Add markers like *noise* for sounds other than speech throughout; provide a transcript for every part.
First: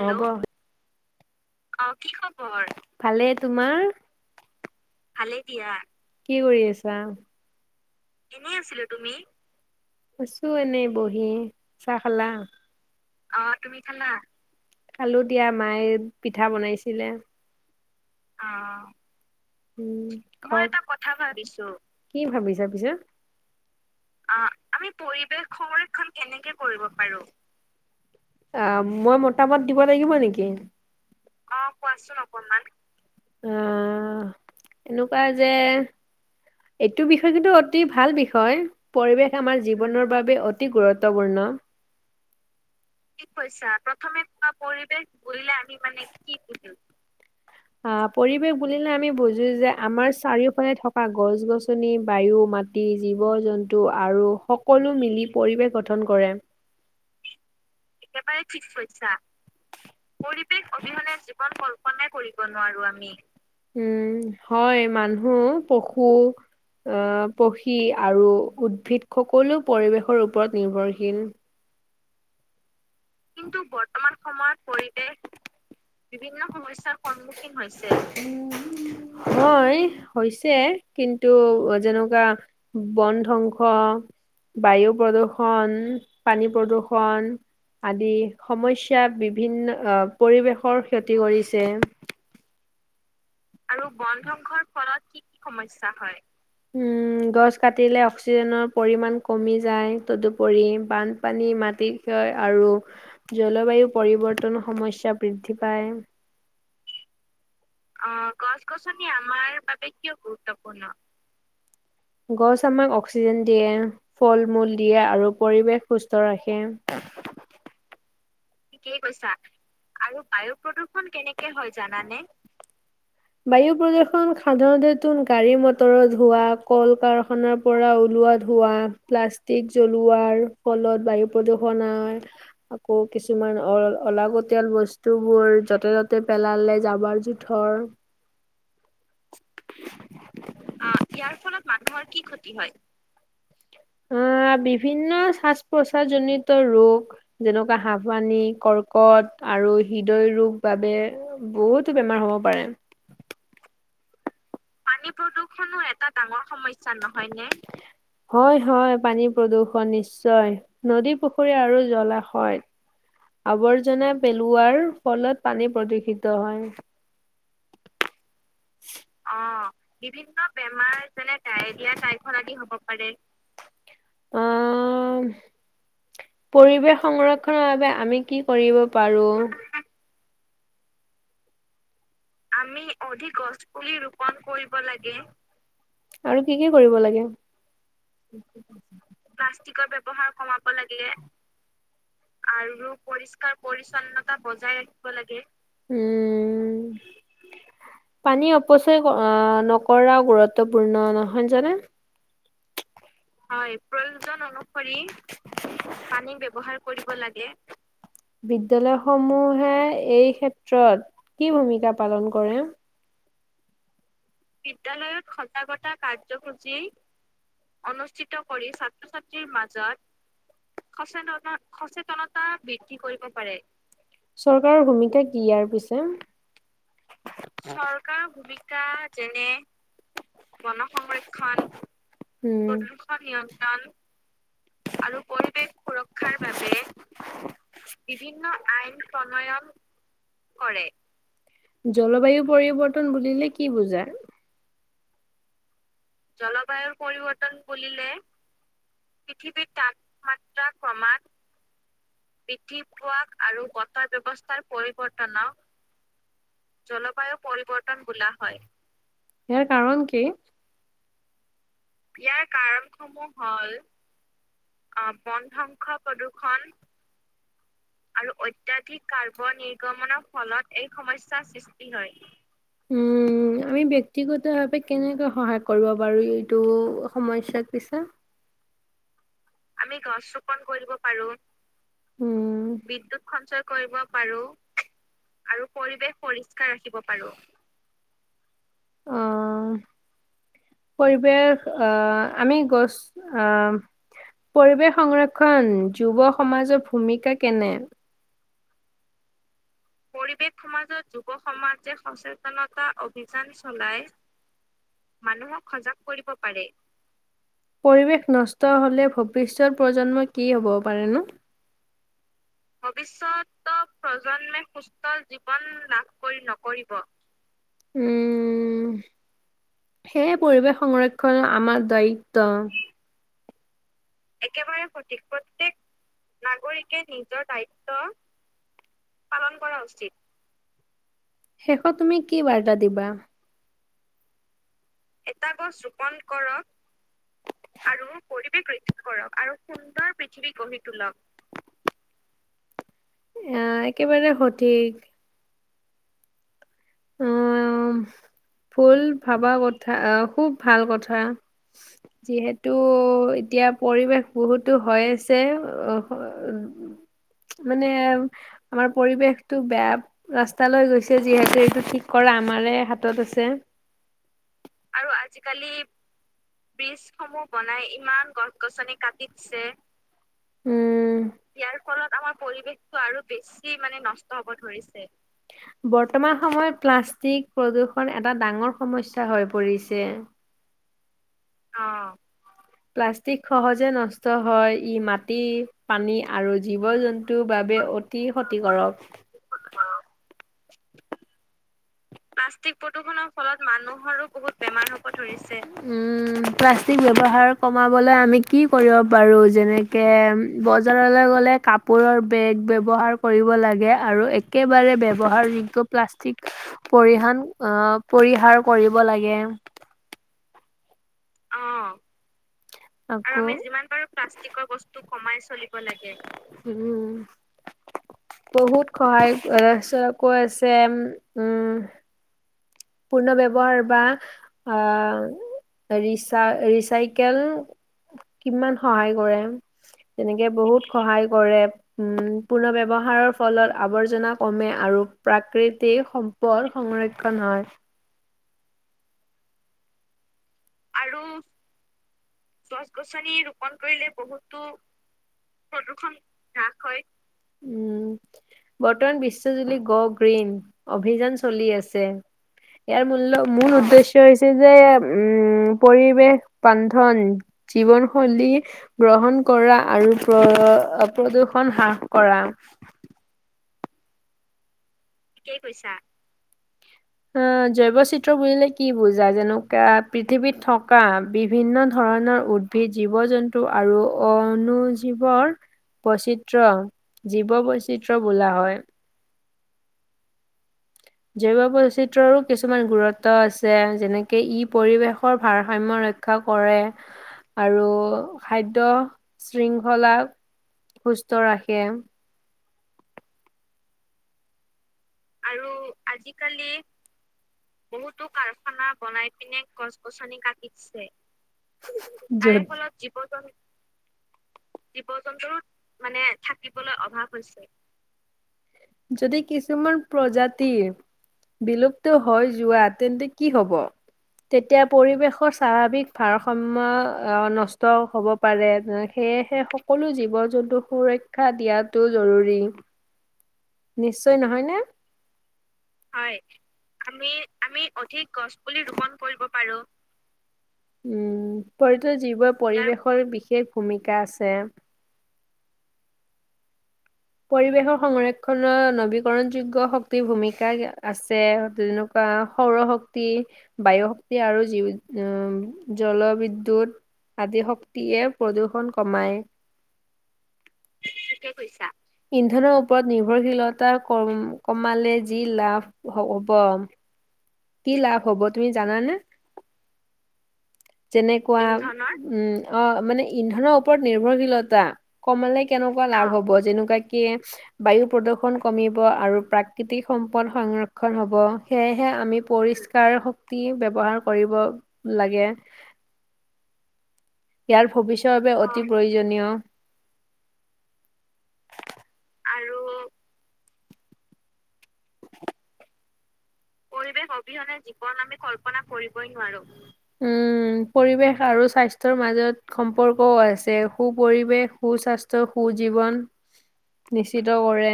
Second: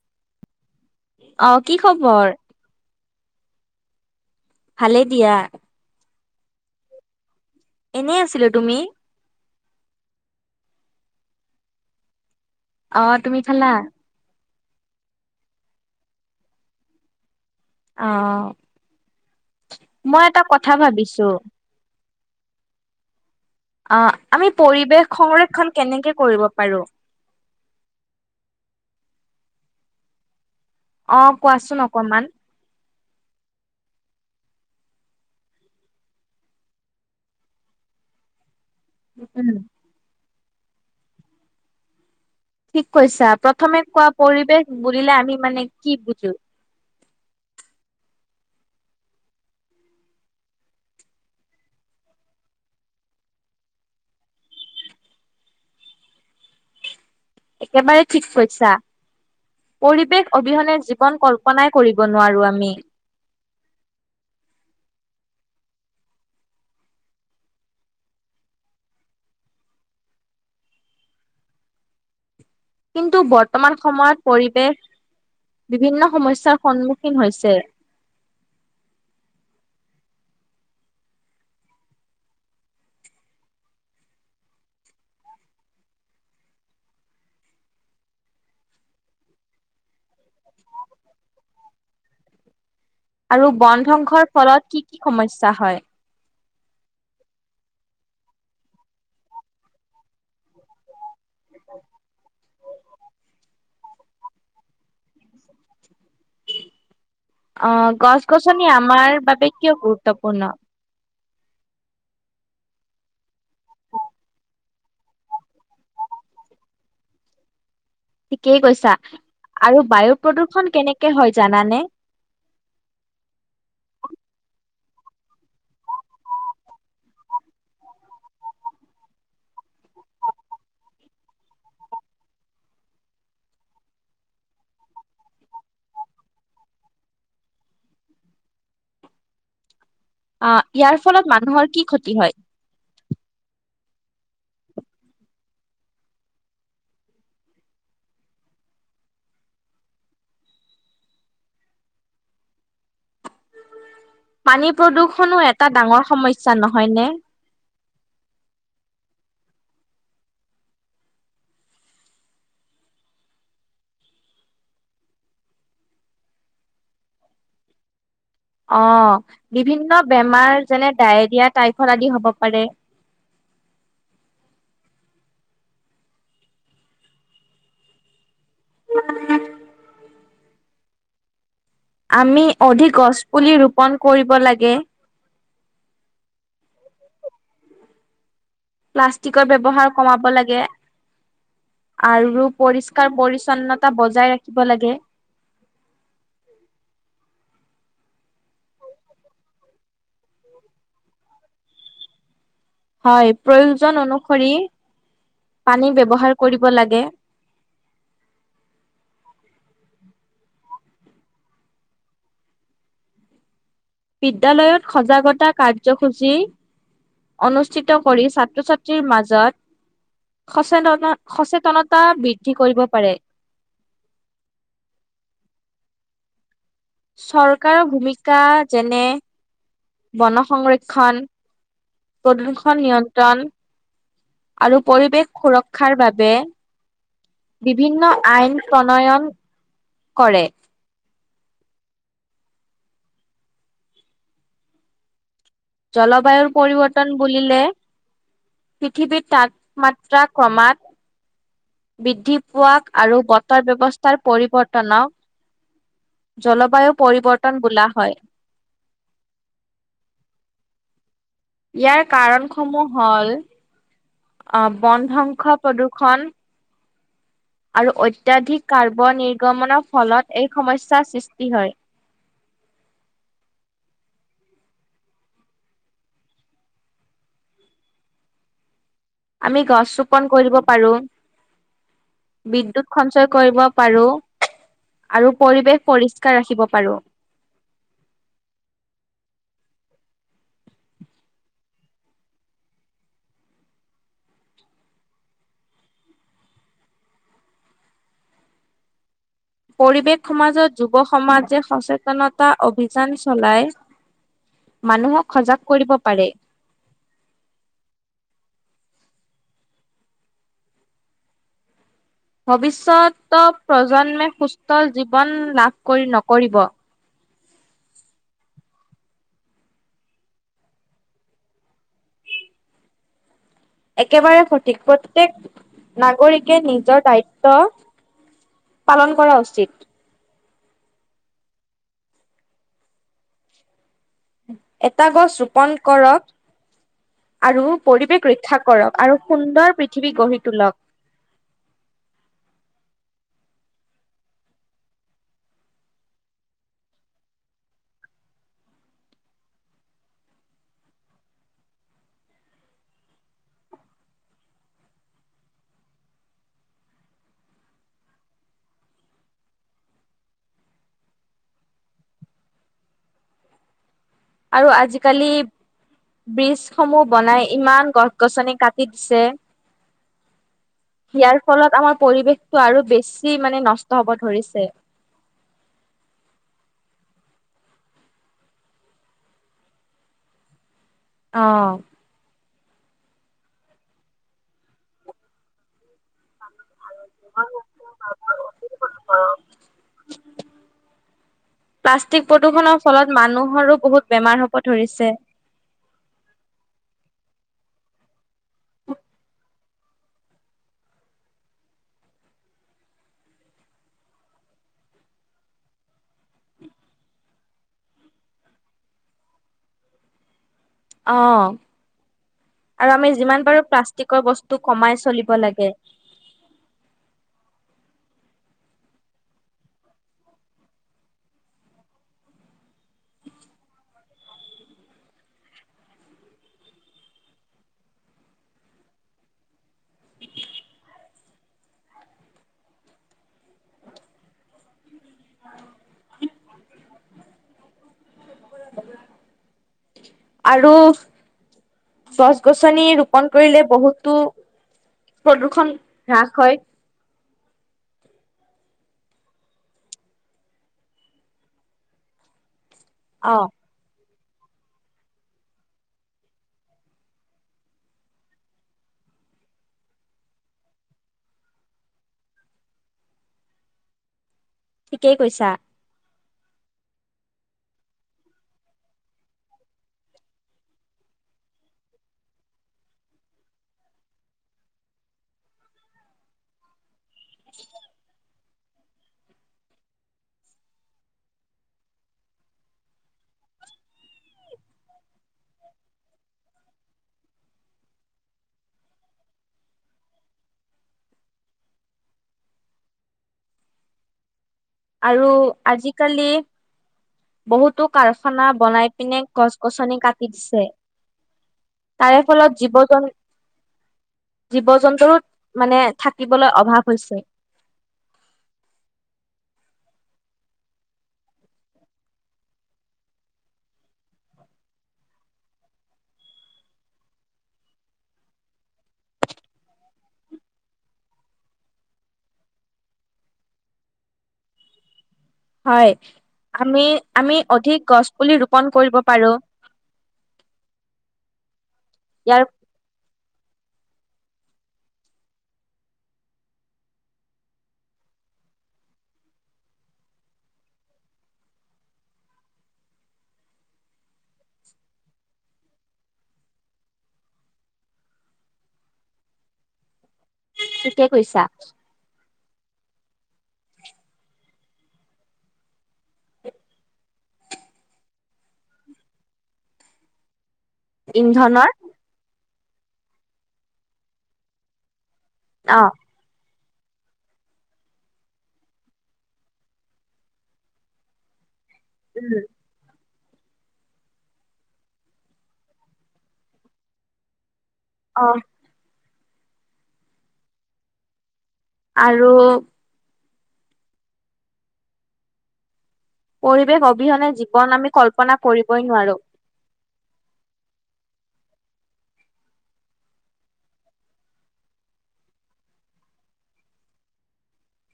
হব *unintelligible* অ কি খবৰ? ভালেই তোমাৰ? ভালেই দিয়া। কি কৰি আছা? এনেই আছিলোঁ। তুমি? আছোঁ এনেই বহি। চাহ খালা? অ' তুমি খালা? খালোঁ দিয়া। মায়ে পিঠা বনাইছিলে। অ'। উম, হয়। মই এটা কথা ভাবিছোঁ। কি ভাবিছা পিছে? আ- আমি পৰিৱেশ সংৰক্ষণ কেনেকে কৰিব পাৰোঁ? অ'- মই ম তাবত দিব লাগিব নেকি? অ' কোৱাচোন অকণমান। অ' এনেকুৱা যে এইটো বিষয় কিন্তু অতি ভাল বিষয়। পৰিৱেশ উম আমাৰ জীৱনৰ বাবে অত্ তি গুৰত্বপূৰ্ণ। কি কৈছা প্ৰথমে কোৱা পৰিৱেশ বুলিলে আমি মানে কি বুজো? আহ। পৰিৱেশ বুলিলে আমি বুজো যে, আমাৰ চাৰিওফালে থকা গছ-গছনি, বায়ু, মাটি, জীৱ জন্তু আৰু সকলো মিলি পৰিৱেশ গঠন কৰে। একেবাৰে ঠিক কৈছা, পৰিৱেশ অবিহনে জীৱন কল্পনা কৰিব নোৱাৰো আমি উম হয় মান উম পশু আহ পক্ষী আৰু উদ্ভিদ সকলো পৰিৱেশৰ ওপৰত নিৰ্ভৰশীল। কিন্তু বৰ্তমান সময়ত পৰিৱেশ বিভিন্ন সমস্যাৰ সন্মুখীন হৈছে, হয়। হৈছে কিন্তু যেনেকুৱা বন ধ্বংস, বায়ু প্ৰদূৰ্ষন, পানী প্ৰদূৰ্ষন। আদি সমস্যা বিভিন্ন আহ পৰিৱেশৰ ক্ষতি কৰিছে। আৰু বন ধংসৰ ফলত কি কি সমস্যা হয়? উম গছ কাটিলে অক্সিজেনৰ পৰিমাণ কমি যায় তদুপৰি বান পানী মাটি ক্ষয় আৰু জলবায়ু পৰিৱৰ্তন সমস্যা বৃদ্ধি পায়। অহ গছ-গছনি আমাৰ বাবে কিয় গুৰুত্বপূৰ্ণ? গছ আমাক অক্সিজেন দিয়ে ফল মূল দিয়ে আৰু পৰিৱেশ সুস্থ ৰাখে। থিকেই কৈছা, আৰু বায়ু প্ৰদূৰণ কেনেকে হয় জানানে? বায়ু প্ৰদূৰ্ষণ সাধাৰণতে নতুন গাড়ী মটৰৰত ধোৱা, কল কাৰখানাৰ পৰা ওলোৱা ধোৱা, প্লাষ্টিক জ্বলোৱাৰ আৰু ফলত বায়ু প্ৰদূষণ হয়। আকৌ কিছুমান অ অলাগতিয়াল বস্তুবোৰ য'তে ত'তে পেলালে জাবৰ জোথৰ ইয়াৰ ফলত মানুহৰ কি ক্ষতি হয়? অ' বিভিন্ন শ্বাজ প্ৰচ্বাসজনিত ৰোগ যেনেকুৱা। কিবা হাফানি, কৰ্কট আৰু হৃদয় ৰোগ বাবে বহুতো বেমাৰ হ'ব পাৰে। পানী প্ৰদূৰ্ষণো এটা ডাঙৰ সমস্যা নহয় নে? হয়, হয় পানী প্ৰদূৰ্ষণ নিশ্চয়, নদী, পুখুৰী আৰু জলাশয়, আৱৰ্জনা পেলোৱাৰ ফলত পানী প্ৰদূষিত হয়। অ' বিভিন্ন বেমাৰ যেনে ডায়ৰিয়া, ট্ৰাইফত আদি হ'ব পাৰে। অ' পৰিৱেশ সংৰক্ষনৰ বাবে আমি কি কৰিব পাৰোঁ। আমি অধিক গছ পুলি ৰোপন কৰিব লাগে আৰু কি কি কৰিব লাগে? প্লাষ্টিকৰ ব্যৱহাৰ কমাব লাগে আৰু পৰিষ্কাৰ পৰিস্কাৰ পৰিচ্ছন্নতা বজাই পৰি্ছন্নতা ৰাখিব বজাই ৰাখিব লাগে উম। পানী অপচয় কৰ আহ নকৰাও গুৰুত্বপূৰ্ণ নহয় হনজনে হয়, প্ৰয়োজন অনুসৰি পানী ব্যৱহাৰ কৰিব লাগে। বিদ্যালয় সমূহে এই ক্ষেত্ৰত কি ভূমিকা পালন কৰে? বিদ্যালয়ত সজাগতা কাৰ্যসূচী অনুষ্ঠিত কৰি ছাত্ৰ ছাত্ৰীৰ মাজত সচেত সচেতনতা বৃদ্ধি কৰিব পাৰে। চৰকাৰৰ ভূমিকা ইয়াৰ পিছে? চৰকাৰৰ ভূমিকা যেনে, যেনে বন সংৰক্ষণ উম প্ৰদূষণ নিয়ন্ত্ৰণ, আৰু পৰিৱেশ সুৰক্ষাৰ বাবে বিভিন্ন আইন প্ৰণয়ন কৰে। জলবায়ু পৰিৱৰ্তন বুলিলে কি বুজা? জলবায়ুৰ পৰিৱৰ্তন বুলিলে পৃথিৱীত তাপমাত্ৰা ক্ৰমাত বৃদ্ধি পোৱা আৰু বতৰ ব্যৱস্থাৰ ব্যৱস্থাৰ পৰিৱৰ্তনক পৰিৱৰ্তন জলবায়ু পৰিৱৰ্তন বোলা হয়। ইয়াৰ কাৰণ কি? ইয়াৰ কাৰণসমূহ হ'ল? অ বন ধ্বংস প্ৰদূৰ্ষন, আৰু অত্যাধিক কাৰ্ব নিৰ্গমনৰ ফলত এই সমস্যা সৃষ্টি হয়। উম আমি ব্যক্তিগত ভাবে কেনেকে সহায় কৰিব বাৰু এইটো সমস্যাত পিছে? আমি গছ ৰোপন কৰিব পাৰো উম বিদ্যুত সঞ্চয় কৰিব পাৰো আৰু পৰিৱেশ পৰিষ্কাৰ ৰাখিব পাৰো অহ পৰিৱেশ আহ আমি গছ আহ পৰিৱেশ সংৰক্ষণ যুৱ সমাজৰ ভূমিকা কেনে? পৰিৱেশ সমাজত যুৱ সমাজে সচেতনতা অভিযান চলাই মানুহক সজাগ কৰিব পাৰে। পৰিৱেশ নষ্ট হলে ভৱিষ্যত প্ৰজন্ম কি হ'ব পাৰে নো? ভবিষ্যত প্ৰজন্মে সুস্থ সুস্থ জীৱন লাভ কৰি নকৰিব। উম, সেয়ে পৰিৱেশ সংৰক্ষণ আমাৰ দায়িত্ব। একেবাৰে সঠিক প্ৰত্যেক, নাগৰিকে নিজৰ দায়িত্ব, পালন কৰা উচিত। শেষত তুমি কি বাৰ্তা দিবা? *unintelligible* এটা গছ ৰোপন কৰক, আৰু পৰিৱেশ ৰক্ষা কৰক আৰু সুন্দৰ পৃথিৱী গঢ়ি তোলক। আহ একেবাৰে সঠিক। আহ, ভুল ভাবা কথা আহ খুব ভাল কথা, যিহেতু এতিয়া পৰিৱেশ বহুতো হৈ আছে, মানে আমাৰ পৰিৱেশটো বেয়া ৰাস্তালৈ গৈছে যিহেতু এইটো কি কৰা আমাৰে হাতত আছে। আৰু আজিকালি, ব্ৰিজসমূহ বনাই ইমান গছ গছনি কাটিছে, উম, ইয়াৰ ফলত আমাৰ পৰিৱেশটো আৰু বেছি মানে নষ্ট হব ধৰিছে, বৰ্তমান সময়ত প্লাষ্টিক, প্ৰদূষণ এটা ডাঙৰ সমস্যা হৈ পৰিছে। অ', প্লাষ্টিক সহজে নষ্ট হয়, ই মাটি, পানী আৰু জীৱ-জন্তুৰ বাবে অতি ক্ষতিকাৰক। প্লাষ্টিক প্ৰদূষণৰ ফলত মানুহৰো বহুত বেমাৰ হব ধৰিছে। উম, প্লাষ্টিক বৱহাৰ কমাবলৈ আমি কি কৰিব পাৰোঁ, যেনেকে বজাৰলৈ গলে কাপোৰৰ বেগ ব্যৱহাৰ কৰিব লাগে আৰু একেবাৰে ব্যৱহাৰযোগ্য প্লাষ্টিক পৰিহান- অ' পৰিহাৰ কৰিব লাগে। অ'। আকৌ- আমি যিমান পাৰোঁ প্লাষ্টিকৰ বস্তু কমাই চলিব লাগে। উম। বহুত সহায় *unintelligible* কৈ আছে, উম পূৰ্ণ ব্যৱহাৰ বা আ- ৰিচা- ৰিচাইকেল কিমান সহায় কৰে। তেনেকে বহুত সহায় কৰে। উম, পূৰ্ণ ব্যৱহাৰৰ ফলত আৱৰ্জনা কমে আৰু প্ৰাকৃতিক সম্পদ সংৰক্ষণ হয়। আৰু গছ-গছনি ৰোপণ কৰিলে বহুতো প্ৰদূ্ষণ হ্ৰাস হয়। উম, বৰ্তমান বিশ্বজুৰি গো গ্ৰীণ অভিযান চলি আছে। ইয়াৰ অ মূল্য- মূল উদ্দেশ্ শ্য হৈছে যে উম পৰিৱেশ বান্ধন জীৱনশৈলী গ্ৰহণ কৰা আৰু প্ৰ- অ'- প্ৰদূ্ষণ হ্ৰাস কৰা। ঠিকেই কৈছা। অ' জৈৱচিত্ৰ বুলিলে কি বুজা? যেনেকুৱা পৃথিৱীত থকা বিভিন্ন ধৰণৰ উদ্ভিদ, জীৱ-জন্তু আৰু অণুজীৱৰ বৈচিত্ৰ্য জীৱ বৈচিত্ৰ্য বোলা হয়। জৈৱ বৈচিত্ৰ্যৰো কিছুমান গুৰত্ব আছে। যেনেকে ই পৰিৱেশৰ ভাৰসাম্য ৰক্ষা কৰে আৰু খাদ্য শৃংখলাক সুস্থ ৰাখে। আৰু আজিকালি বহুতো কাৰখানা বনাই পিনে গছ-গছনি কাটি দিছে, তাৰে যাৰ জীৱ ফলত জন জীৱ-জন্তু জীৱ-জন্তুৰো মানে থাকিবলৈ অভাৱ হৈছে, যদি কিছুমান প্ৰজাতি বিলুপ্ত হৈ যোৱা তেন্তে কি হ'ব, তেতিয়া পৰিৱেশৰ স্বাভাৱিক ভাৰসমাম্য অ', নষ্ট হব পাৰে সেয়েহে সকলো জীৱ-জন্তুক সুৰক্ষা দিয়াটো জৰুৰী। নিশ্চয় নহয়নে? হয়, আমি আমি অধিক গছ পুলি ৰোপন কৰিব পাৰোঁ। পৰ্থো জীৱই পৰিৱেশৰ বি বিশেষ ভূমিকা আছে। পৰিৱেশৰ সংৰক্ষণৰ নৱীকৰণ যোগ্য শক্তিৰ ভূমিকা আছে তেনেকুৱা সৌৰশক্তি, বায়ু শক্তি আৰু জি অ', জলবিদ্যুত আদি শক্তিয়ে প্ৰদূষণ কমায়। ঠিকে কৈছা, ইন্ধনৰ ওপৰত নিৰ্ভৰশীলতা কম কমালে যি লাভ হ'ব কি লাভ হ'ব তুমি জানানে? যেনেকুৱা, ইন্ধনৰ ধৰণৰ, উম। অহ, মানে ইন্ধনৰ ওপৰত নিৰ্ভৰশীলতা। কমালে অ কেনেকুৱা লাভ হ'ব? যেনেকুৱাকে বায়ু প্ৰদূৰ্ষণ কমিব আৰু প্ৰাকৃতিক সম্পদ সংৰক্ষণ হ'ব। সেয়েহে আমি উম ষ্কাৰ শক্তি ব্যৱহাৰ কৰিব লাগে। ইয়াৰ অ ভৱিষ্যৰ বাবে অতি প্ৰয়োজন জনিয়। আৰু পৰিৱেশ অবিহনে জীৱন আমি কল্পনা কৰিবই নোৱাৰো। উম, পৰিৱেশ আৰু স্বাস্থ্যৰ মাজত সম্পৰ্কও আছে সু পৰিৱেশ সু স্বাস্থ্যয় সু জীৱন নিশ্চিত কৰে,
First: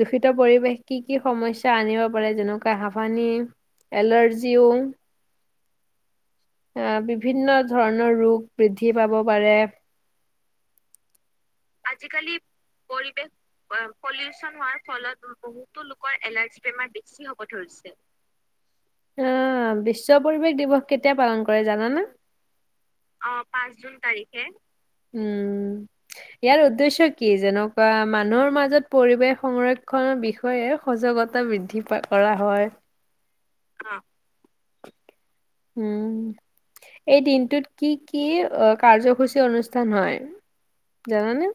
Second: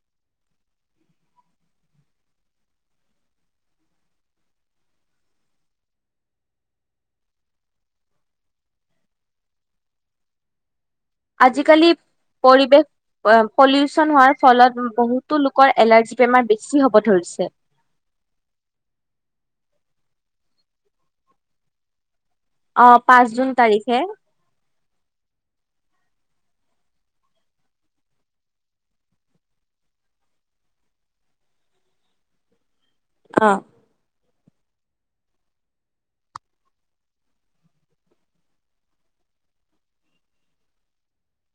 দূষিত পৰিৱেশ কি কি সমস্যা আনিব পাৰে যেনেকুৱা হাফানি, এলাৰ্জিও, আহ বিভিন্ন ধৰণৰ ৰোগ বৃদ্ধি পাব পাৰে। আজিকালি পৰিৱেশ পলিউচন হোৱাৰ ফলত বহুতো লোকৰ এলাৰ্জ বেমাৰ বেছি হ'ব ধৰিছে। আহ বেছি জ্ব পৰিৱেশ দিৱস কেতিয়া পালন কৰে জানানা? অ' পাঁচ জুন তাৰিখে উ। ইয়াৰ উদ্দেশ্য কি যেনেকুৱা মানুহৰ মাজত পৰিৱেশ সংৰক্ষণৰ বিষয়ে সজাগতা বৃদ্ধি কৰা হয়। অ'। উম, এই দিনটোত কি কি কাৰ্যসূচী অনুষ্ঠান হয় জানানে?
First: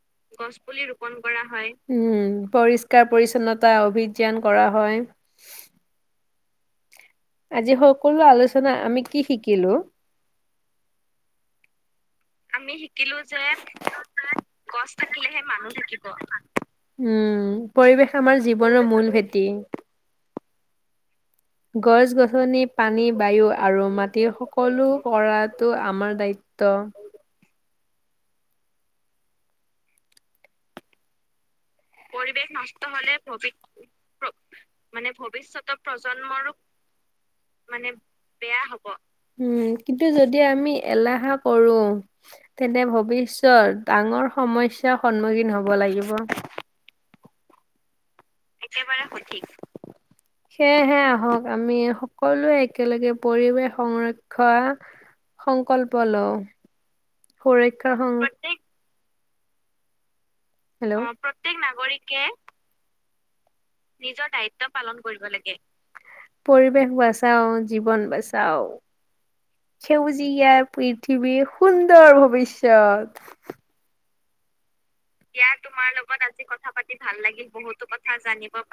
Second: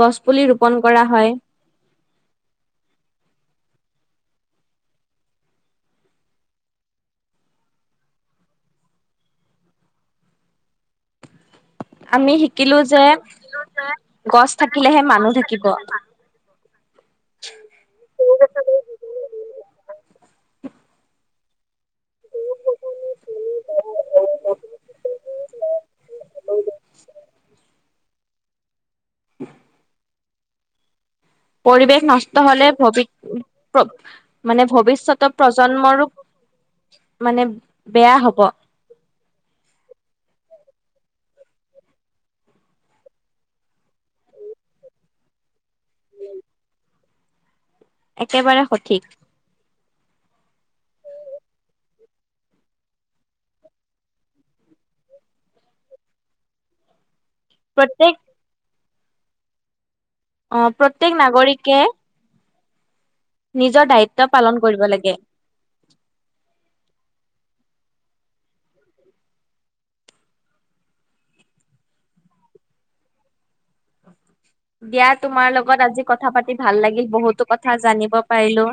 গছপুলি ৰোপন কৰা হয়। উম, পৰিষ্কাৰ পৰিচ্ছন্নতা অভিযান কৰা হয়। আজি সকলো আলোচনা আমি কি শিকিলো? আমি শিকিলো যে গছ থাকিলেহে মানুহ থাকিব। উম পৰিৱেশ আমাৰ জীৱনৰ মূল ভেটি। গছ গছনি পানী বায়ু আৰু মাটি সকলো কৰাতটো আমাৰ দায়িত্ব। *inaudible* পৰিৱেশ নষ্ট হলে ভৱি প্ৰৱ মানে ভৱিষ্যতৰ প্ৰজন্মৰো মানে বেয়া হব উম কিন্তু যদি আমি এলাহা কৰো তেন্তে ভৱিষ্যৰ ডাঙৰ সমস্যাৰ সন্মুখীন হব লাগিব একেবাৰে সঠিক সেয়েহে আহক আমি সকলোৱে একেলগে পৰিৱেশ সংৰক্ষা সংকল্প লওঁ সুৰক্ষা সং প্ৰত্যেক অ হেল্ল' প্ৰত্যেক নাগৰিকে নিজৰ দায়িত্ব পালন কৰিব লাগে পৰিৱেশ বচাও অ জীৱন বচাও সেউজীয়াৰ পৃথিৱীৰ সুন্দৰ ভৱিষ্যত দিয়া তোমাৰ লগত আজি কথা পাতি ভাল লাগিল বহুতো কথা জানিব পাৰিলো